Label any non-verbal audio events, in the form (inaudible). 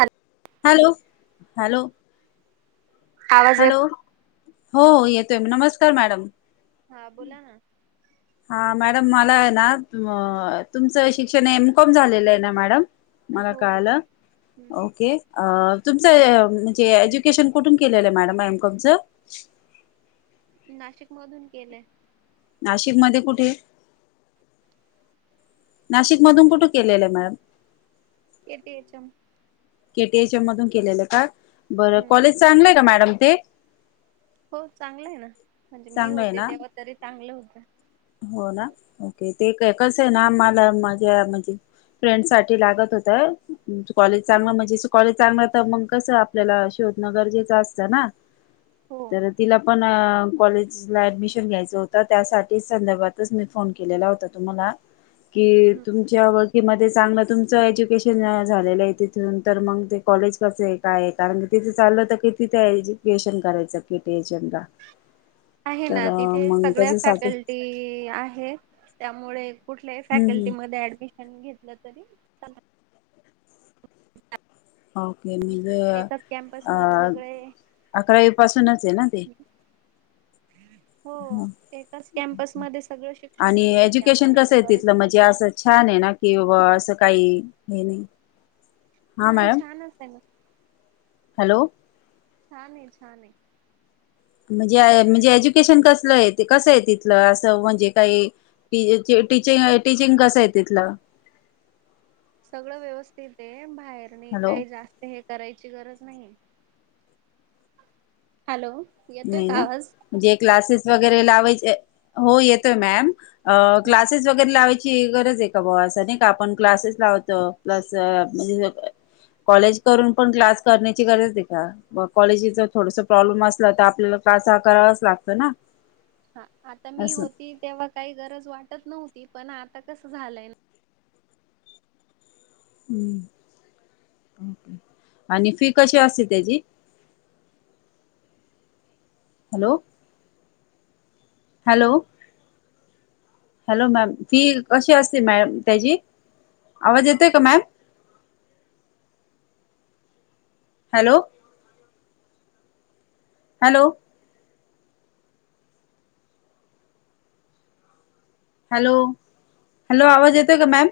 Hello hello hello आवाज येत hello हो येतोय नमस्कार मॅडम हा बोला ना हा मॅडम मला आहे ना तुमचं शिक्षण एमकॉम झालेलं आहे ना मॅडम मला हो हो कालं हम्म ओके अ तुम्ही म्हणजे एज्युकेशन कुठून केलेलं आहे मॅडम एमकॉम च नाशिक मधून केलंय नाशिक मध्ये कुठे नाशिकमधून कुठे केलेलं आहे मॅम एटी यजम केटीएय च्या मधून केलेलं का बरं हम्म कॉलेज चांगलंय का मॅडम ते हो चांगलं आहे ना म्हणजे मी चांगलं आहे होते ना तेव्हा तरी चांगलं होत हो ना ओके ते काय कसं आहे ना मला माझ्या म्हणजे फ्रेंड साठी लागत होत कॉलेज हम्म चांगलं म्हणजे कॉलेज चांगला तर मग कसं आपल्याला शोधनगरजेच असतं ना हो तर तिला पण कॉलेजला ऍडमिशन घ्यायचं होतं त्यासाठी तेच संदर्भातच मी फोन केलेला होता तुम्हाला की हम्म तुमच्या आवड किंवा ते चांगलं तुमचं एज्युकेशन झालेलं आहे तिथून तर मग ते कॉलेज कसं आहे काय आहे कारण तिथं चाललं होत की तिथे एज्युकेशन करायच तिथ तर मग त्याच्यासाठी ते आहेत त्यामुळे कुठल्याही हम्म हम्म फॅकल्टी म ऍडमिशन घेतलं तरी चल त ओके मग एकाच कॅम्पस अ मध्ये सगळे अकरावी पासूनच आहे ना ते ह हो एकाच कॅम्पसमध्येध्ये सगळं शिक्षण आणि मिळतं त्यामुळे बरेच मोठ घेतात न किवा असं काही हे नाही हा नाही मॅडम छानच आहे ना हॅलो छानआहे छानआहे म्हणजे म्हणजे एज्युकेशन कसलं आहे कसं आहे तिथलं असं म्हणजे काही टी टीचिंग कसं आहे तिथलं ह सगळं व्यवस्थित आहे बाहेरणी हॅलो काही जास्त हे करायची गरज नाही हॅलो येतोय नाही का ना आवाज? जे क्लासेस वगैरे लावायचे हो येतोय मॅम अ हम्म. क्लासेस वगैरे लावायचे अशी गरज आहे का बा असं नाही का आपण क्लासेस लावतो प्लस म्हणजे कॉलेज करून पण क्लास करण्याची गरज आहे का कॉलेजीच थोडस प्रॉब्लेम असत तर आपल्याला क्लास हा करावाच लागतं ना हा आता मी असं होती तेव्हा काही गरज वाटत नव्हती ती पण आता कसं झालंय ना आणि फी कशी असते त्याची (inaudible) hello hello hello ma'am fee कशी असते मॅम त्याची आवाज येतोय का ma'am hello hello hello hello आवाज येतोय का मॅम